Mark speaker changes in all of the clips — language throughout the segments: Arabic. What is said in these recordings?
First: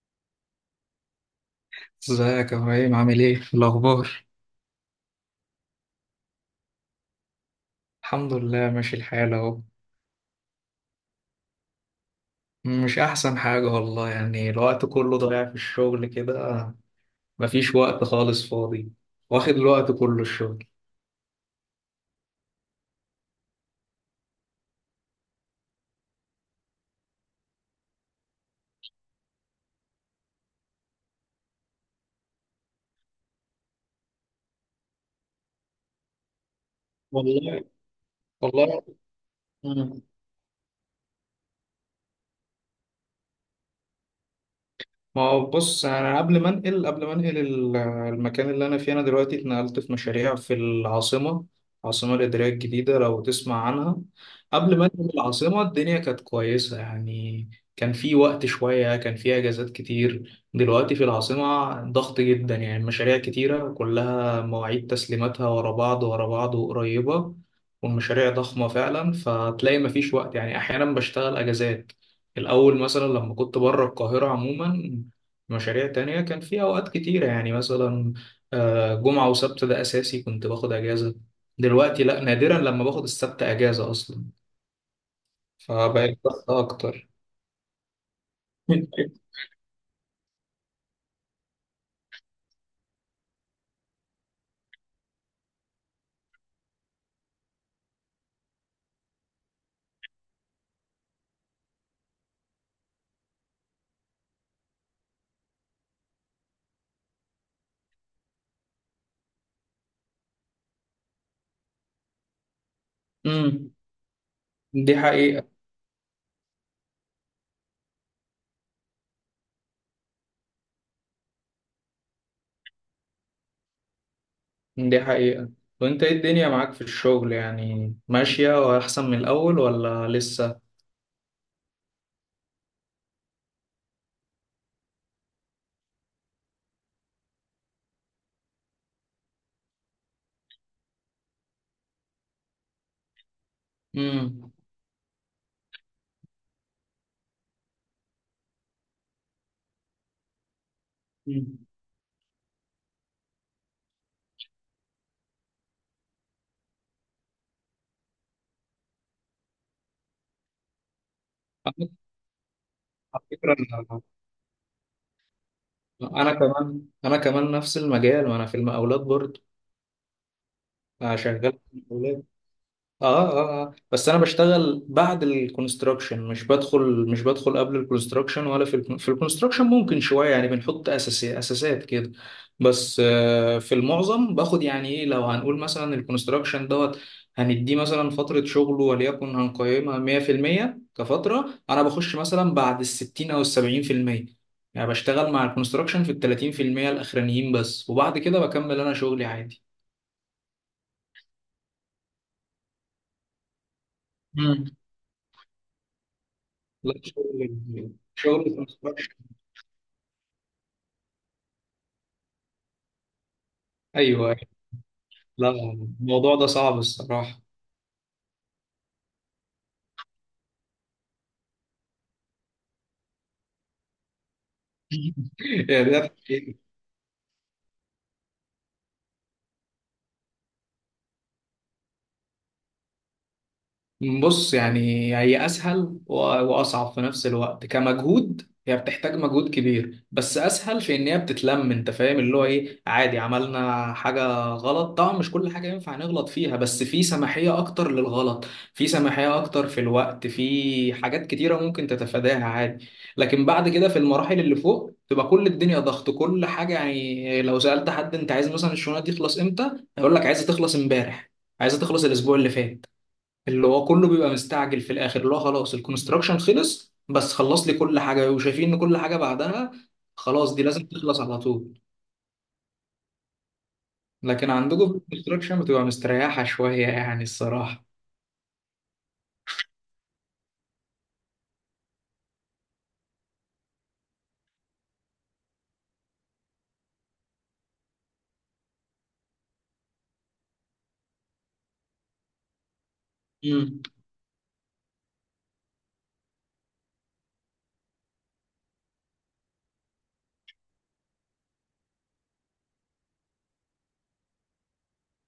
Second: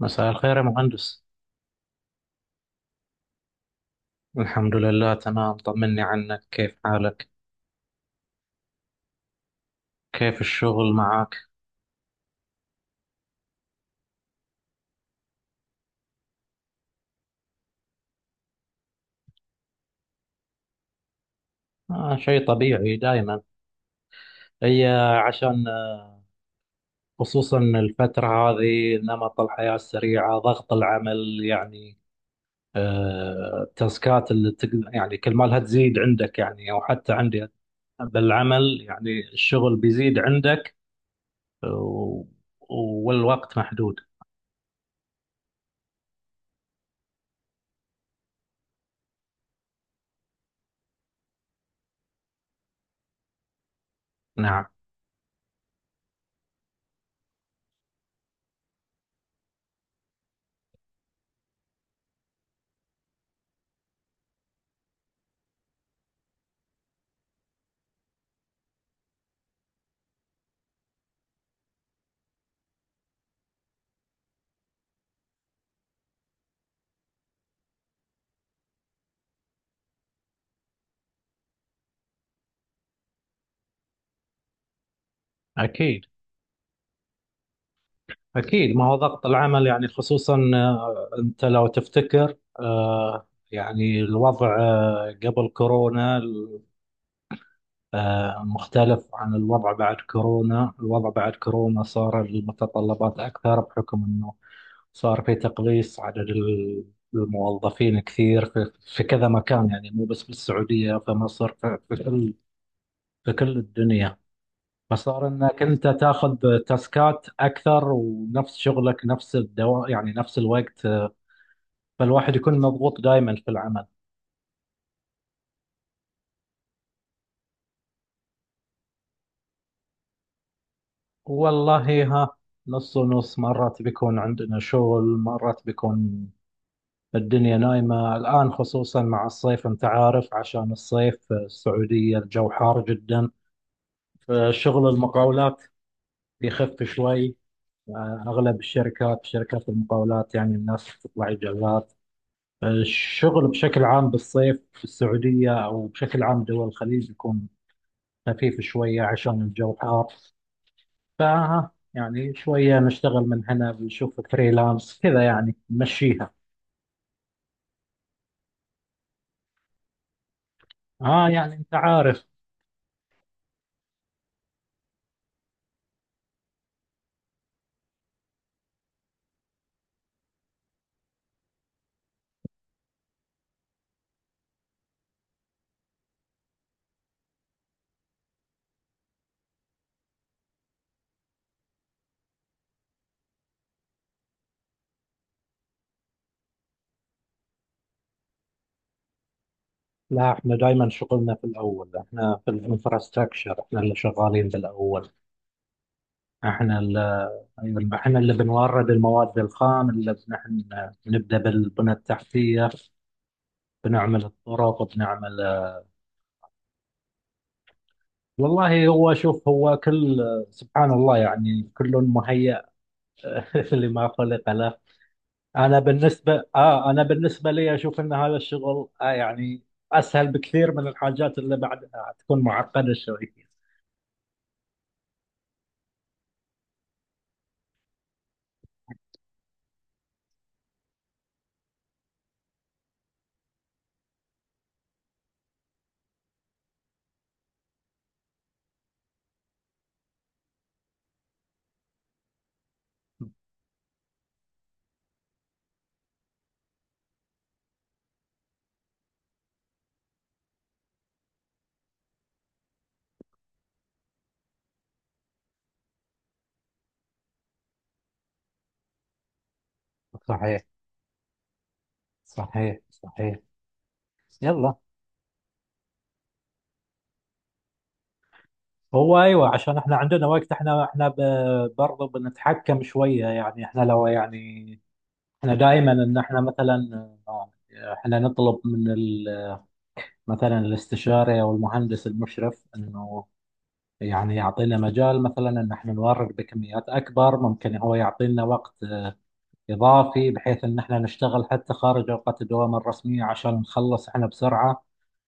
Speaker 1: مساء الخير يا مهندس.
Speaker 2: ازيك يا ابراهيم، عامل ايه الاخبار؟
Speaker 1: الحمد لله، تمام. طمني عنك، كيف حالك؟
Speaker 2: الحمد لله ماشي الحال اهو.
Speaker 1: كيف الشغل معك؟
Speaker 2: مش احسن حاجه والله، يعني الوقت كله ضايع في الشغل كده. مفيش وقت خالص فاضي. واخد الوقت كله الشغل.
Speaker 1: آه، شيء طبيعي دائما. هي عشان آه، خصوصا الفترة هذه، نمط الحياة السريعة، ضغط العمل يعني. التاسكات اللي يعني كل ما لها تزيد عندك، يعني أو حتى عندي
Speaker 2: والله.
Speaker 1: بالعمل.
Speaker 2: والله.
Speaker 1: يعني الشغل بيزيد عندك و... والوقت محدود.
Speaker 2: ما هو بص، انا قبل ما انقل المكان اللي انا فيه، انا دلوقتي اتنقلت في مشاريع في العاصمه العاصمه الاداريه الجديده، لو تسمع عنها.
Speaker 1: نعم.
Speaker 2: قبل ما انقل العاصمه، الدنيا كانت كويسه يعني. كان في وقت شويه، كان في اجازات كتير. دلوقتي في العاصمه ضغط جدا، يعني مشاريع كتيره كلها مواعيد تسليماتها ورا بعض ورا بعض وقريبه. والمشاريع ضخمه فعلا، فتلاقي مفيش وقت يعني، احيانا بشتغل اجازات. الأول مثلا لما كنت بره القاهرة عموما، مشاريع تانية كان في أوقات كتيرة يعني، مثلا جمعة وسبت ده أساسي كنت باخد أجازة. دلوقتي لأ، نادرا لما باخد السبت أجازة أصلا.
Speaker 1: أكيد،
Speaker 2: فبقيت ضغط أكتر.
Speaker 1: أكيد. ما هو ضغط العمل، يعني خصوصا أنت لو تفتكر، يعني الوضع قبل كورونا مختلف عن الوضع بعد كورونا. الوضع بعد كورونا صار المتطلبات أكثر، بحكم أنه صار في تقليص عدد الموظفين كثير في كذا مكان، يعني مو بس بالسعودية، في مصر، في كل، في كل
Speaker 2: امم
Speaker 1: الدنيا.
Speaker 2: دي
Speaker 1: فصار
Speaker 2: حقيقة
Speaker 1: انك انت تاخذ تاسكات اكثر ونفس شغلك، نفس الدوام يعني، نفس الوقت. فالواحد يكون مضغوط دائما في العمل.
Speaker 2: دي حقيقة. وأنت إيه الدنيا معاك في الشغل يعني، ماشية وأحسن من الأول ولا لسه؟
Speaker 1: والله ها، نص ونص. مرات بيكون عندنا شغل، مرات بيكون الدنيا نايمة. الآن خصوصا مع الصيف، أنت عارف، عشان الصيف في السعودية الجو حار جدا.
Speaker 2: امم
Speaker 1: فشغل المقاولات يخف شوي. أغلب الشركات، شركات المقاولات يعني، الناس تطلع إجازات. الشغل بشكل عام بالصيف في السعودية، أو بشكل عام دول الخليج، يكون خفيف شوية عشان الجو حار. ف
Speaker 2: على
Speaker 1: يعني شوية نشتغل من
Speaker 2: فكرة،
Speaker 1: هنا،
Speaker 2: أنا
Speaker 1: بنشوف فريلانس كذا يعني، نمشيها.
Speaker 2: أنا كمان نفس المجال، وأنا في المقاولات برضه
Speaker 1: آه،
Speaker 2: شغال
Speaker 1: يعني
Speaker 2: في
Speaker 1: أنت عارف.
Speaker 2: المقاولات. اه بس انا بشتغل بعد الكونستراكشن، مش بدخل قبل الكونستراكشن، ولا في الكونستراكشن ممكن شويه يعني بنحط اساسات كده. بس في المعظم باخد، يعني ايه، لو هنقول مثلا الكونستراكشن دوت هنديه مثلا فتره شغله وليكن هنقيمها 100% كفتره، انا بخش مثلا بعد ال 60 او ال 70%، يعني بشتغل مع الكونستراكشن في ال 30% الاخرانيين بس، وبعد كده بكمل انا شغلي عادي.
Speaker 1: لا، احنا دائما شغلنا في الأول، احنا في الانفراستراكشر، احنا اللي شغالين
Speaker 2: مم.
Speaker 1: بالأول. احنا
Speaker 2: لا.
Speaker 1: اللي، أيوة، احنا اللي
Speaker 2: شغل.
Speaker 1: بنورد
Speaker 2: شغل.
Speaker 1: المواد الخام، اللي نحن نبدأ بالبنى التحتية، بنعمل
Speaker 2: ايوه، أيوه.
Speaker 1: الطرق، بنعمل.
Speaker 2: لا، الموضوع ده صعب الصراحه.
Speaker 1: والله هو، شوف هو كل، سبحان الله، يعني كل مهيأ لما خلق له.
Speaker 2: يعني ده،
Speaker 1: أنا بالنسبة لي أشوف أن هذا الشغل، آه يعني، أسهل بكثير من الحاجات اللي بعدها تكون معقدة شوية.
Speaker 2: بص يعني، هي أسهل وأصعب في نفس الوقت كمجهود، هي بتحتاج مجهود كبير بس أسهل في إن هي بتتلم، أنت فاهم اللي هو إيه، عادي عملنا حاجة غلط، طبعا مش كل حاجة ينفع نغلط فيها، بس في سماحية أكتر للغلط. في سماحية أكتر في الوقت، في حاجات كتيرة ممكن تتفاداها عادي. لكن بعد كده في المراحل اللي فوق تبقى كل الدنيا ضغط، كل حاجة، يعني لو سألت حد أنت عايز مثلا الشغلانة دي تخلص إمتى، هيقول لك عايزة تخلص إمبارح، عايزة تخلص الأسبوع اللي فات، اللي هو كله بيبقى مستعجل في الاخر، اللي هو خلاص الكونستراكشن خلص، بس خلص لي كل حاجه، وشايفين ان كل حاجه بعدها خلاص
Speaker 1: صحيح،
Speaker 2: دي لازم تخلص على طول.
Speaker 1: صحيح، صحيح.
Speaker 2: لكن
Speaker 1: يلا،
Speaker 2: عندكم في الكونستراكشن بتبقى مستريحه شويه يعني الصراحه.
Speaker 1: هو ايوه، عشان احنا عندنا وقت. احنا برضه بنتحكم شويه يعني. احنا لو، يعني احنا دائما ان احنا مثلا، احنا نطلب من مثلا الاستشاري او المهندس المشرف انه
Speaker 2: امم،
Speaker 1: يعني يعطينا مجال، مثلا ان احنا نورد بكميات اكبر، ممكن هو يعطينا وقت اضافي، بحيث ان احنا نشتغل حتى خارج اوقات الدوام الرسميه عشان نخلص احنا بسرعه.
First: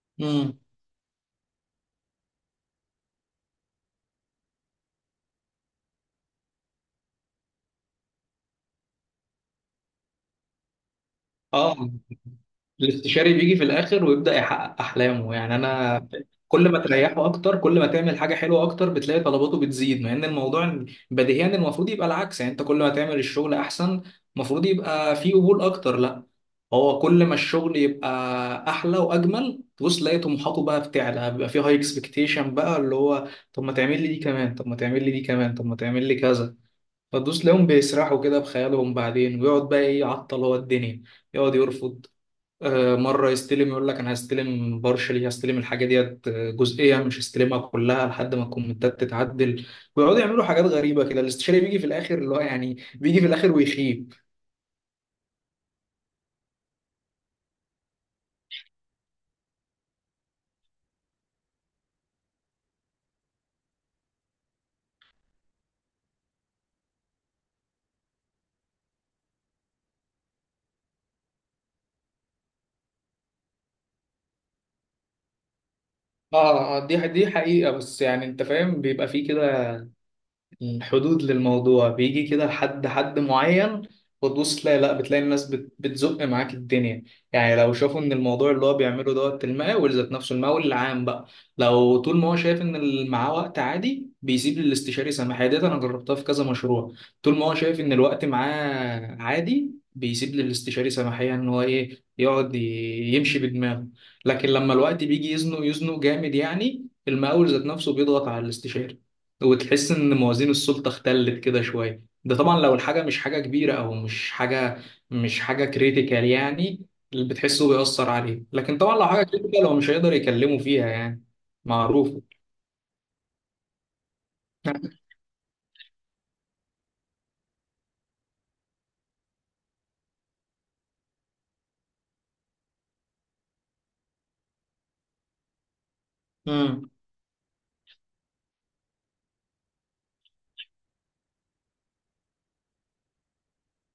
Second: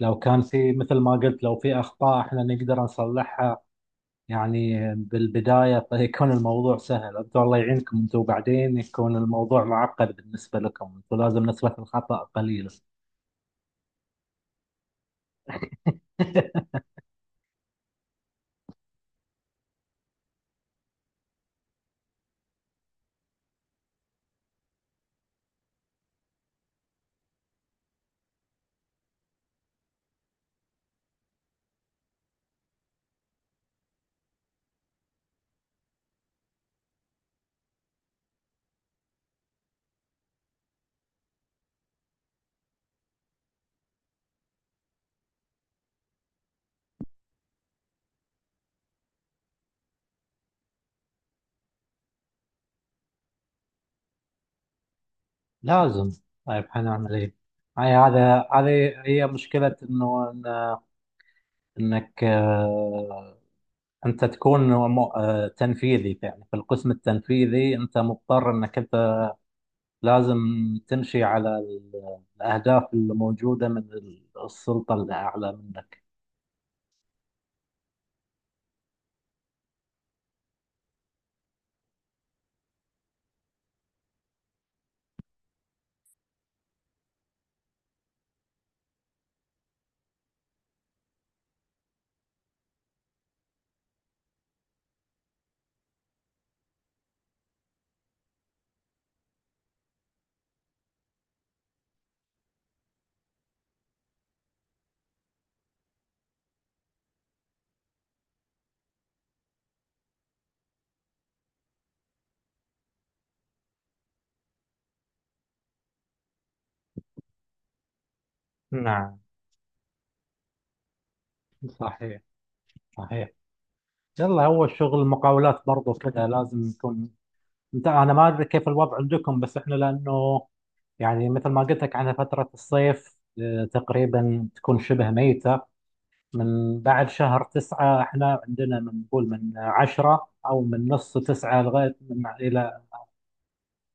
Speaker 1: لو كان
Speaker 2: امم،
Speaker 1: في، مثل ما قلت، لو في اخطاء احنا نقدر نصلحها. يعني بالبدايه فيكون الموضوع سهل. انتم الله يعينكم، انتم بعدين يكون الموضوع معقد بالنسبه لكم، انتم لازم نسبه
Speaker 2: اه.
Speaker 1: الخطا قليله.
Speaker 2: الاستشاري بيجي في الاخر ويبدا يحقق احلامه، يعني انا كل ما تريحه اكتر، كل ما تعمل حاجه حلوه اكتر بتلاقي طلباته بتزيد، مع ان الموضوع بديهيا المفروض يبقى العكس، يعني انت كل ما تعمل الشغل احسن المفروض يبقى فيه قبول اكتر، لا، هو كل ما الشغل يبقى احلى واجمل تبص تلاقي طموحاته بقى بتعلى، بيبقى فيه هاي اكسبكتيشن بقى، اللي هو طب ما تعمل لي دي كمان، طب ما تعمل لي دي كمان، طب ما تعمل لي كذا، فتدوس تلاقيهم بيسرحوا كده بخيالهم بعدين، ويقعد بقى ايه يعطل هو الدنيا، يقعد يرفض. مرة يستلم يقول لك أنا هستلم بارشلي، هستلم الحاجة ديت جزئية، مش هستلمها كلها لحد ما الكومنتات تتعدل، ويقعدوا يعملوا حاجات غريبة كده. الاستشاري بيجي في الآخر، اللي هو يعني بيجي في الآخر ويخيب.
Speaker 1: لازم. طيب، حنعمل ايه؟ هاي هذا هذه هي مشكلة انه، انك انت تكون تنفيذي. يعني في القسم التنفيذي انت مضطر انك انت لازم تمشي على الاهداف اللي موجودة من السلطة الاعلى منك.
Speaker 2: اه، دي حقيقة، بس يعني أنت فاهم بيبقى فيه كده حدود للموضوع، بيجي كده لحد حد معين. وتبص تلاقي لا بتلاقي الناس بتزق معاك الدنيا. يعني لو شافوا ان الموضوع اللي هو بيعمله دوت المقاول ذات نفسه المقاول العام بقى، لو طول ما هو شايف ان اللي معاه وقت عادي بيسيب للاستشاري سماحية ديت، انا جربتها في كذا مشروع، طول ما هو شايف ان الوقت معاه عادي بيسيب للاستشاري سماحية ان هو ايه يقعد يمشي بدماغه. لكن لما الوقت بيجي يزنق، يزنق جامد، يعني المقاول ذات نفسه بيضغط على الاستشاري، وتحس ان موازين السلطه اختلت كده شويه، ده طبعا لو الحاجه مش حاجه كبيره او مش حاجه كريتيكال يعني. اللي بتحسه بيأثر عليه، لكن طبعا لو
Speaker 1: نعم.
Speaker 2: حاجه كريتيكال هو مش هيقدر يكلمه فيها يعني. معروف.
Speaker 1: صحيح، صحيح. يلا، هو شغل المقاولات برضه كذا لازم يكون. انا ما ادري كيف الوضع عندكم، بس احنا لانه، يعني مثل ما قلت لك عنها، فترة الصيف تقريبا تكون شبه ميتة. من
Speaker 2: امم
Speaker 1: بعد شهر 9، احنا عندنا من نقول من عشرة أو من نص 9 لغاية من إلى،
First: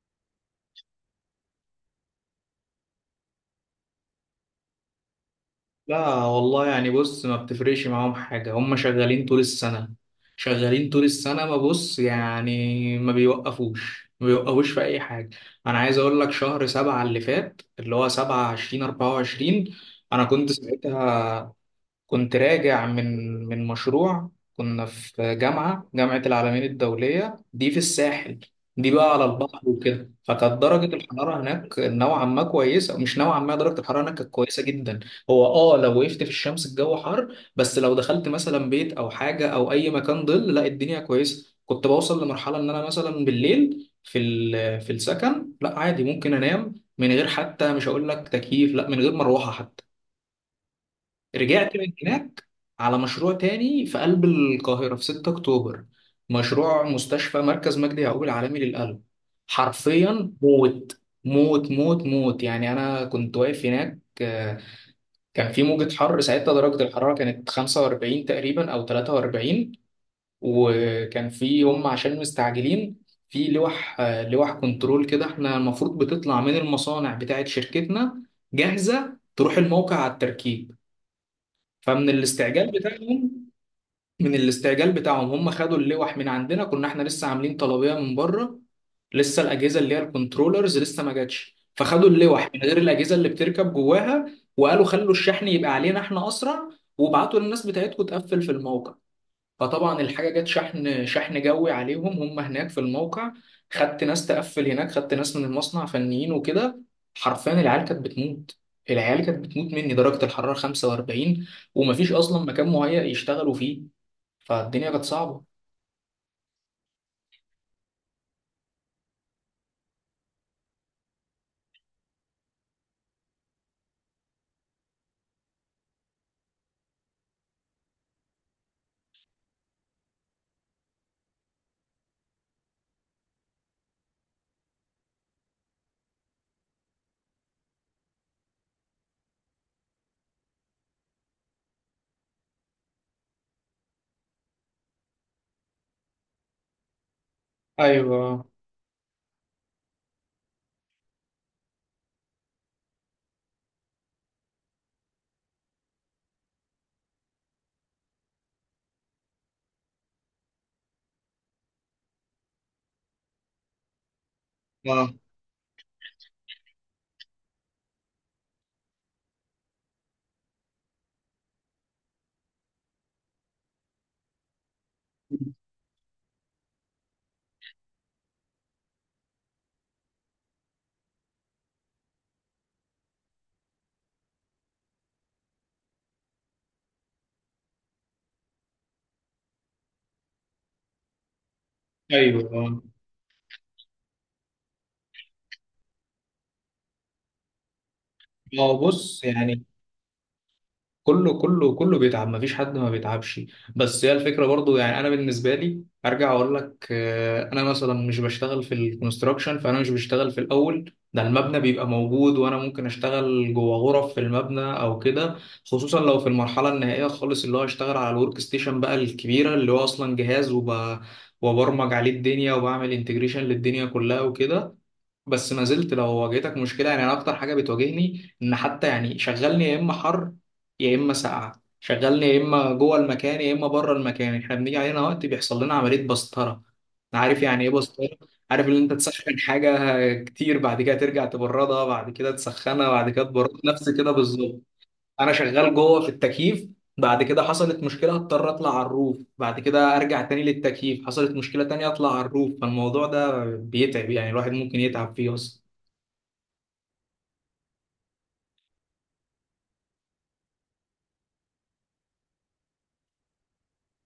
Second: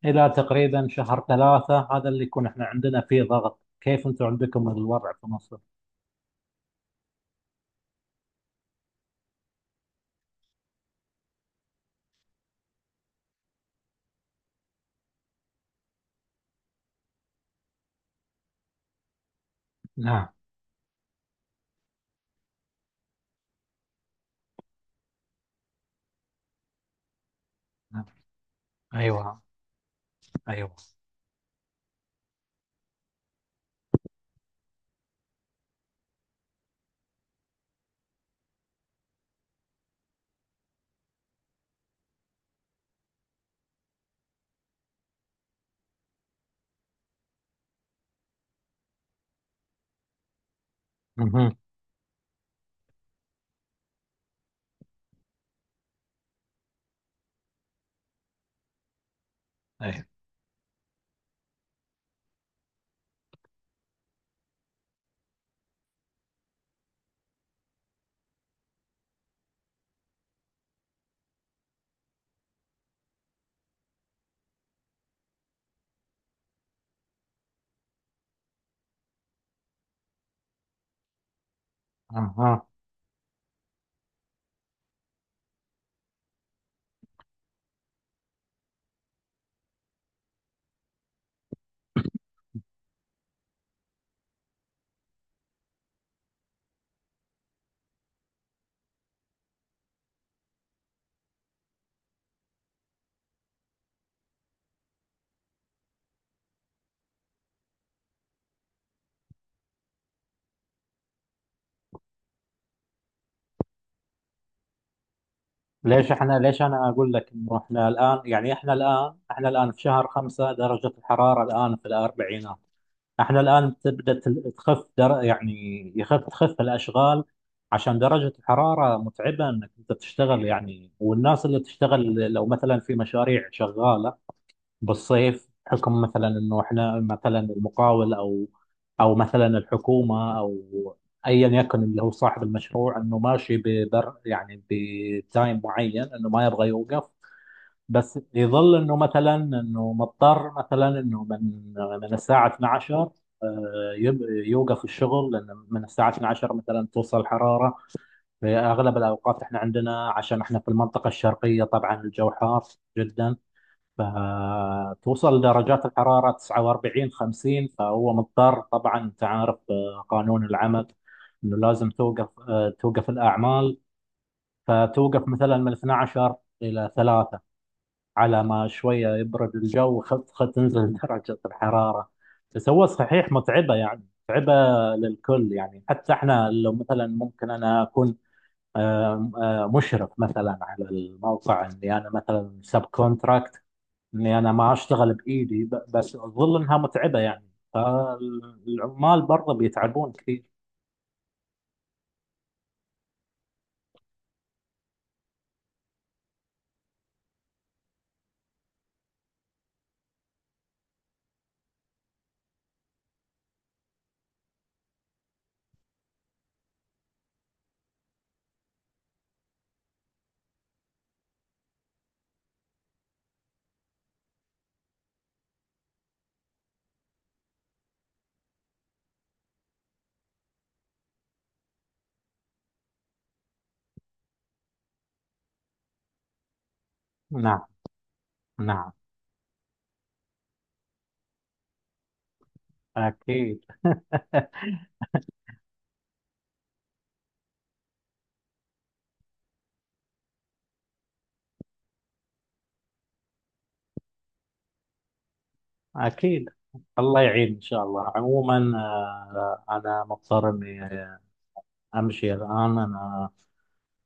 Speaker 1: إلى تقريبا شهر 3، هذا اللي يكون احنا عندنا فيه ضغط. كيف أنتم عندكم الوضع في مصر؟
Speaker 2: لا والله، يعني بص ما بتفرقش معاهم حاجه، هم شغالين طول السنه، شغالين طول السنه، ما بص يعني ما بيوقفوش في اي حاجه. انا عايز اقول لك شهر سبعة اللي فات اللي هو سبعة عشرين 24. انا
Speaker 1: نعم.
Speaker 2: كنت ساعتها كنت راجع من مشروع، كنا في جامعة العالمين الدولية دي في
Speaker 1: نعم.
Speaker 2: الساحل. دي بقى على
Speaker 1: أيوه،
Speaker 2: البحر وكده، فكانت
Speaker 1: أيوه.
Speaker 2: درجة الحرارة هناك نوعا ما كويسة، مش نوعا ما، درجة الحرارة هناك كانت كويسة جدا. هو لو وقفت في الشمس الجو حر، بس لو دخلت مثلا بيت أو حاجة أو أي مكان ظل لا الدنيا كويسة، كنت بوصل لمرحلة إن أنا مثلا بالليل في في السكن لا عادي ممكن أنام من غير حتى مش هقول لك تكييف، لا من غير مروحة حتى.
Speaker 1: مهم.
Speaker 2: رجعت من هناك على مشروع تاني في قلب القاهرة في 6 أكتوبر، مشروع مستشفى مركز مجدي يعقوب العالمي للقلب.
Speaker 1: أيوه.
Speaker 2: حرفيا موت. موت موت موت يعني. أنا كنت واقف هناك، كان في موجة حر ساعتها درجة الحرارة كانت 45 تقريبا أو 43. وكان في هم عشان مستعجلين في لوح، لوح كنترول كده، احنا المفروض بتطلع من المصانع بتاعت شركتنا جاهزة تروح الموقع على التركيب. فمن
Speaker 1: أها.
Speaker 2: الاستعجال بتاعهم، هم خدوا اللوح من عندنا، كنا احنا لسه عاملين طلبية من بره، لسه الأجهزة اللي هي الكنترولرز لسه ما جاتش، فخدوا اللوح من غير الأجهزة اللي بتركب جواها. وقالوا خلوا الشحن يبقى علينا احنا أسرع، وابعتوا للناس بتاعتكم تقفل في الموقع. فطبعا الحاجة جت شحن، شحن جوي عليهم هم هناك في الموقع، خدت ناس تقفل هناك، خدت ناس من المصنع فنيين وكده. حرفيا العيال كانت بتموت، مني درجة الحرارة 45. ومفيش أصلا مكان مهيأ يشتغلوا فيه، فالدنيا كانت صعبة.
Speaker 1: ليش أنا أقول لك إنه، احنا الآن يعني، احنا الآن في شهر 5 درجة الحرارة الآن في الأربعينات. احنا الآن تبدأ تخف، يعني تخف الأشغال، عشان درجة الحرارة متعبة إنك أنت تشتغل يعني. والناس اللي تشتغل، لو مثلا في مشاريع شغالة بالصيف، حكم مثلا إنه احنا مثلا المقاول، أو أو مثلا الحكومة، أو أيا يكن اللي هو صاحب المشروع، إنه ماشي ببر يعني بتايم معين، إنه ما يبغى يوقف. بس
Speaker 2: ايوه،
Speaker 1: يظل انه مثلا انه مضطر مثلا انه من الساعه 12 يوقف الشغل، لان من الساعه 12 مثلا توصل الحراره. في اغلب الاوقات احنا عندنا، عشان احنا في المنطقه الشرقيه، طبعا الجو حار جدا،
Speaker 2: اه،
Speaker 1: فتوصل درجات الحراره 49، 50. فهو مضطر، طبعا انت عارف، قانون العمل انه لازم توقف، توقف الاعمال. فتوقف مثلا من 12 الى 3، على ما شوية يبرد الجو، خفخة تنزل درجة الحرارة. بس هو صحيح متعبة، يعني متعبة للكل. يعني حتى احنا، لو مثلا ممكن انا اكون مشرف مثلا على الموقع، اني انا
Speaker 2: ايوه،
Speaker 1: مثلا سب
Speaker 2: اه.
Speaker 1: كونتراكت، اني انا ما اشتغل بايدي، بس اظل انها متعبة يعني. فالعمال
Speaker 2: بص
Speaker 1: برضه
Speaker 2: يعني،
Speaker 1: بيتعبون كثير.
Speaker 2: كله كله كله بيتعب، مفيش حد ما بيتعبش. بس هي الفكره برضو يعني، انا بالنسبه لي ارجع اقول لك، انا مثلا مش بشتغل في الكونستراكشن، فانا مش بشتغل في الاول ده، المبنى بيبقى موجود وانا ممكن اشتغل جوه غرف في المبنى او كده. خصوصا لو في المرحله النهائيه خالص، اللي هو اشتغل على الورك ستيشن بقى الكبيره اللي هو اصلا جهاز، وبرمج عليه الدنيا وبعمل انتجريشن للدنيا كلها وكده. بس ما زلت لو واجهتك مشكله، يعني انا اكتر حاجه بتواجهني ان حتى يعني شغلني يا اما حر يا اما ساقعه، شغلني يا اما جوه المكان يا اما بره المكان، احنا بنيجي علينا وقت بيحصل لنا عمليه بسطره. عارف
Speaker 1: نعم.
Speaker 2: يعني ايه بسطره؟ عارف ان
Speaker 1: نعم،
Speaker 2: انت تسخن حاجه كتير بعد كده ترجع تبردها بعد كده تسخنها بعد كده تبردها،
Speaker 1: اكيد.
Speaker 2: نفس كده بالظبط. انا شغال جوه في التكييف، بعد كده حصلت مشكله اضطر اطلع على الروف، بعد كده ارجع تاني للتكييف، حصلت مشكله تانية اطلع على الروف، فالموضوع ده بيتعب يعني، الواحد ممكن يتعب فيه اصلا.
Speaker 1: أكيد. الله يعين إن شاء الله. عموما أنا مضطر إني أمشي الآن. أنا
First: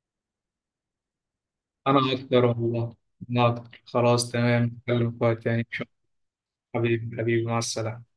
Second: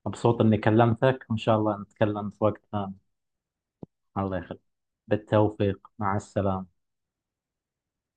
Speaker 1: مبسوط إني كلمتك، وإن شاء الله
Speaker 2: انا
Speaker 1: نتكلم في
Speaker 2: اكتر
Speaker 1: وقت ثاني.
Speaker 2: والله، انا اكتر خلاص
Speaker 1: الله يخليك.
Speaker 2: تمام نتكلم في وقت تاني.
Speaker 1: بالتوفيق، مع السلامة.
Speaker 2: حبيبي حبيبي، مع السلامه.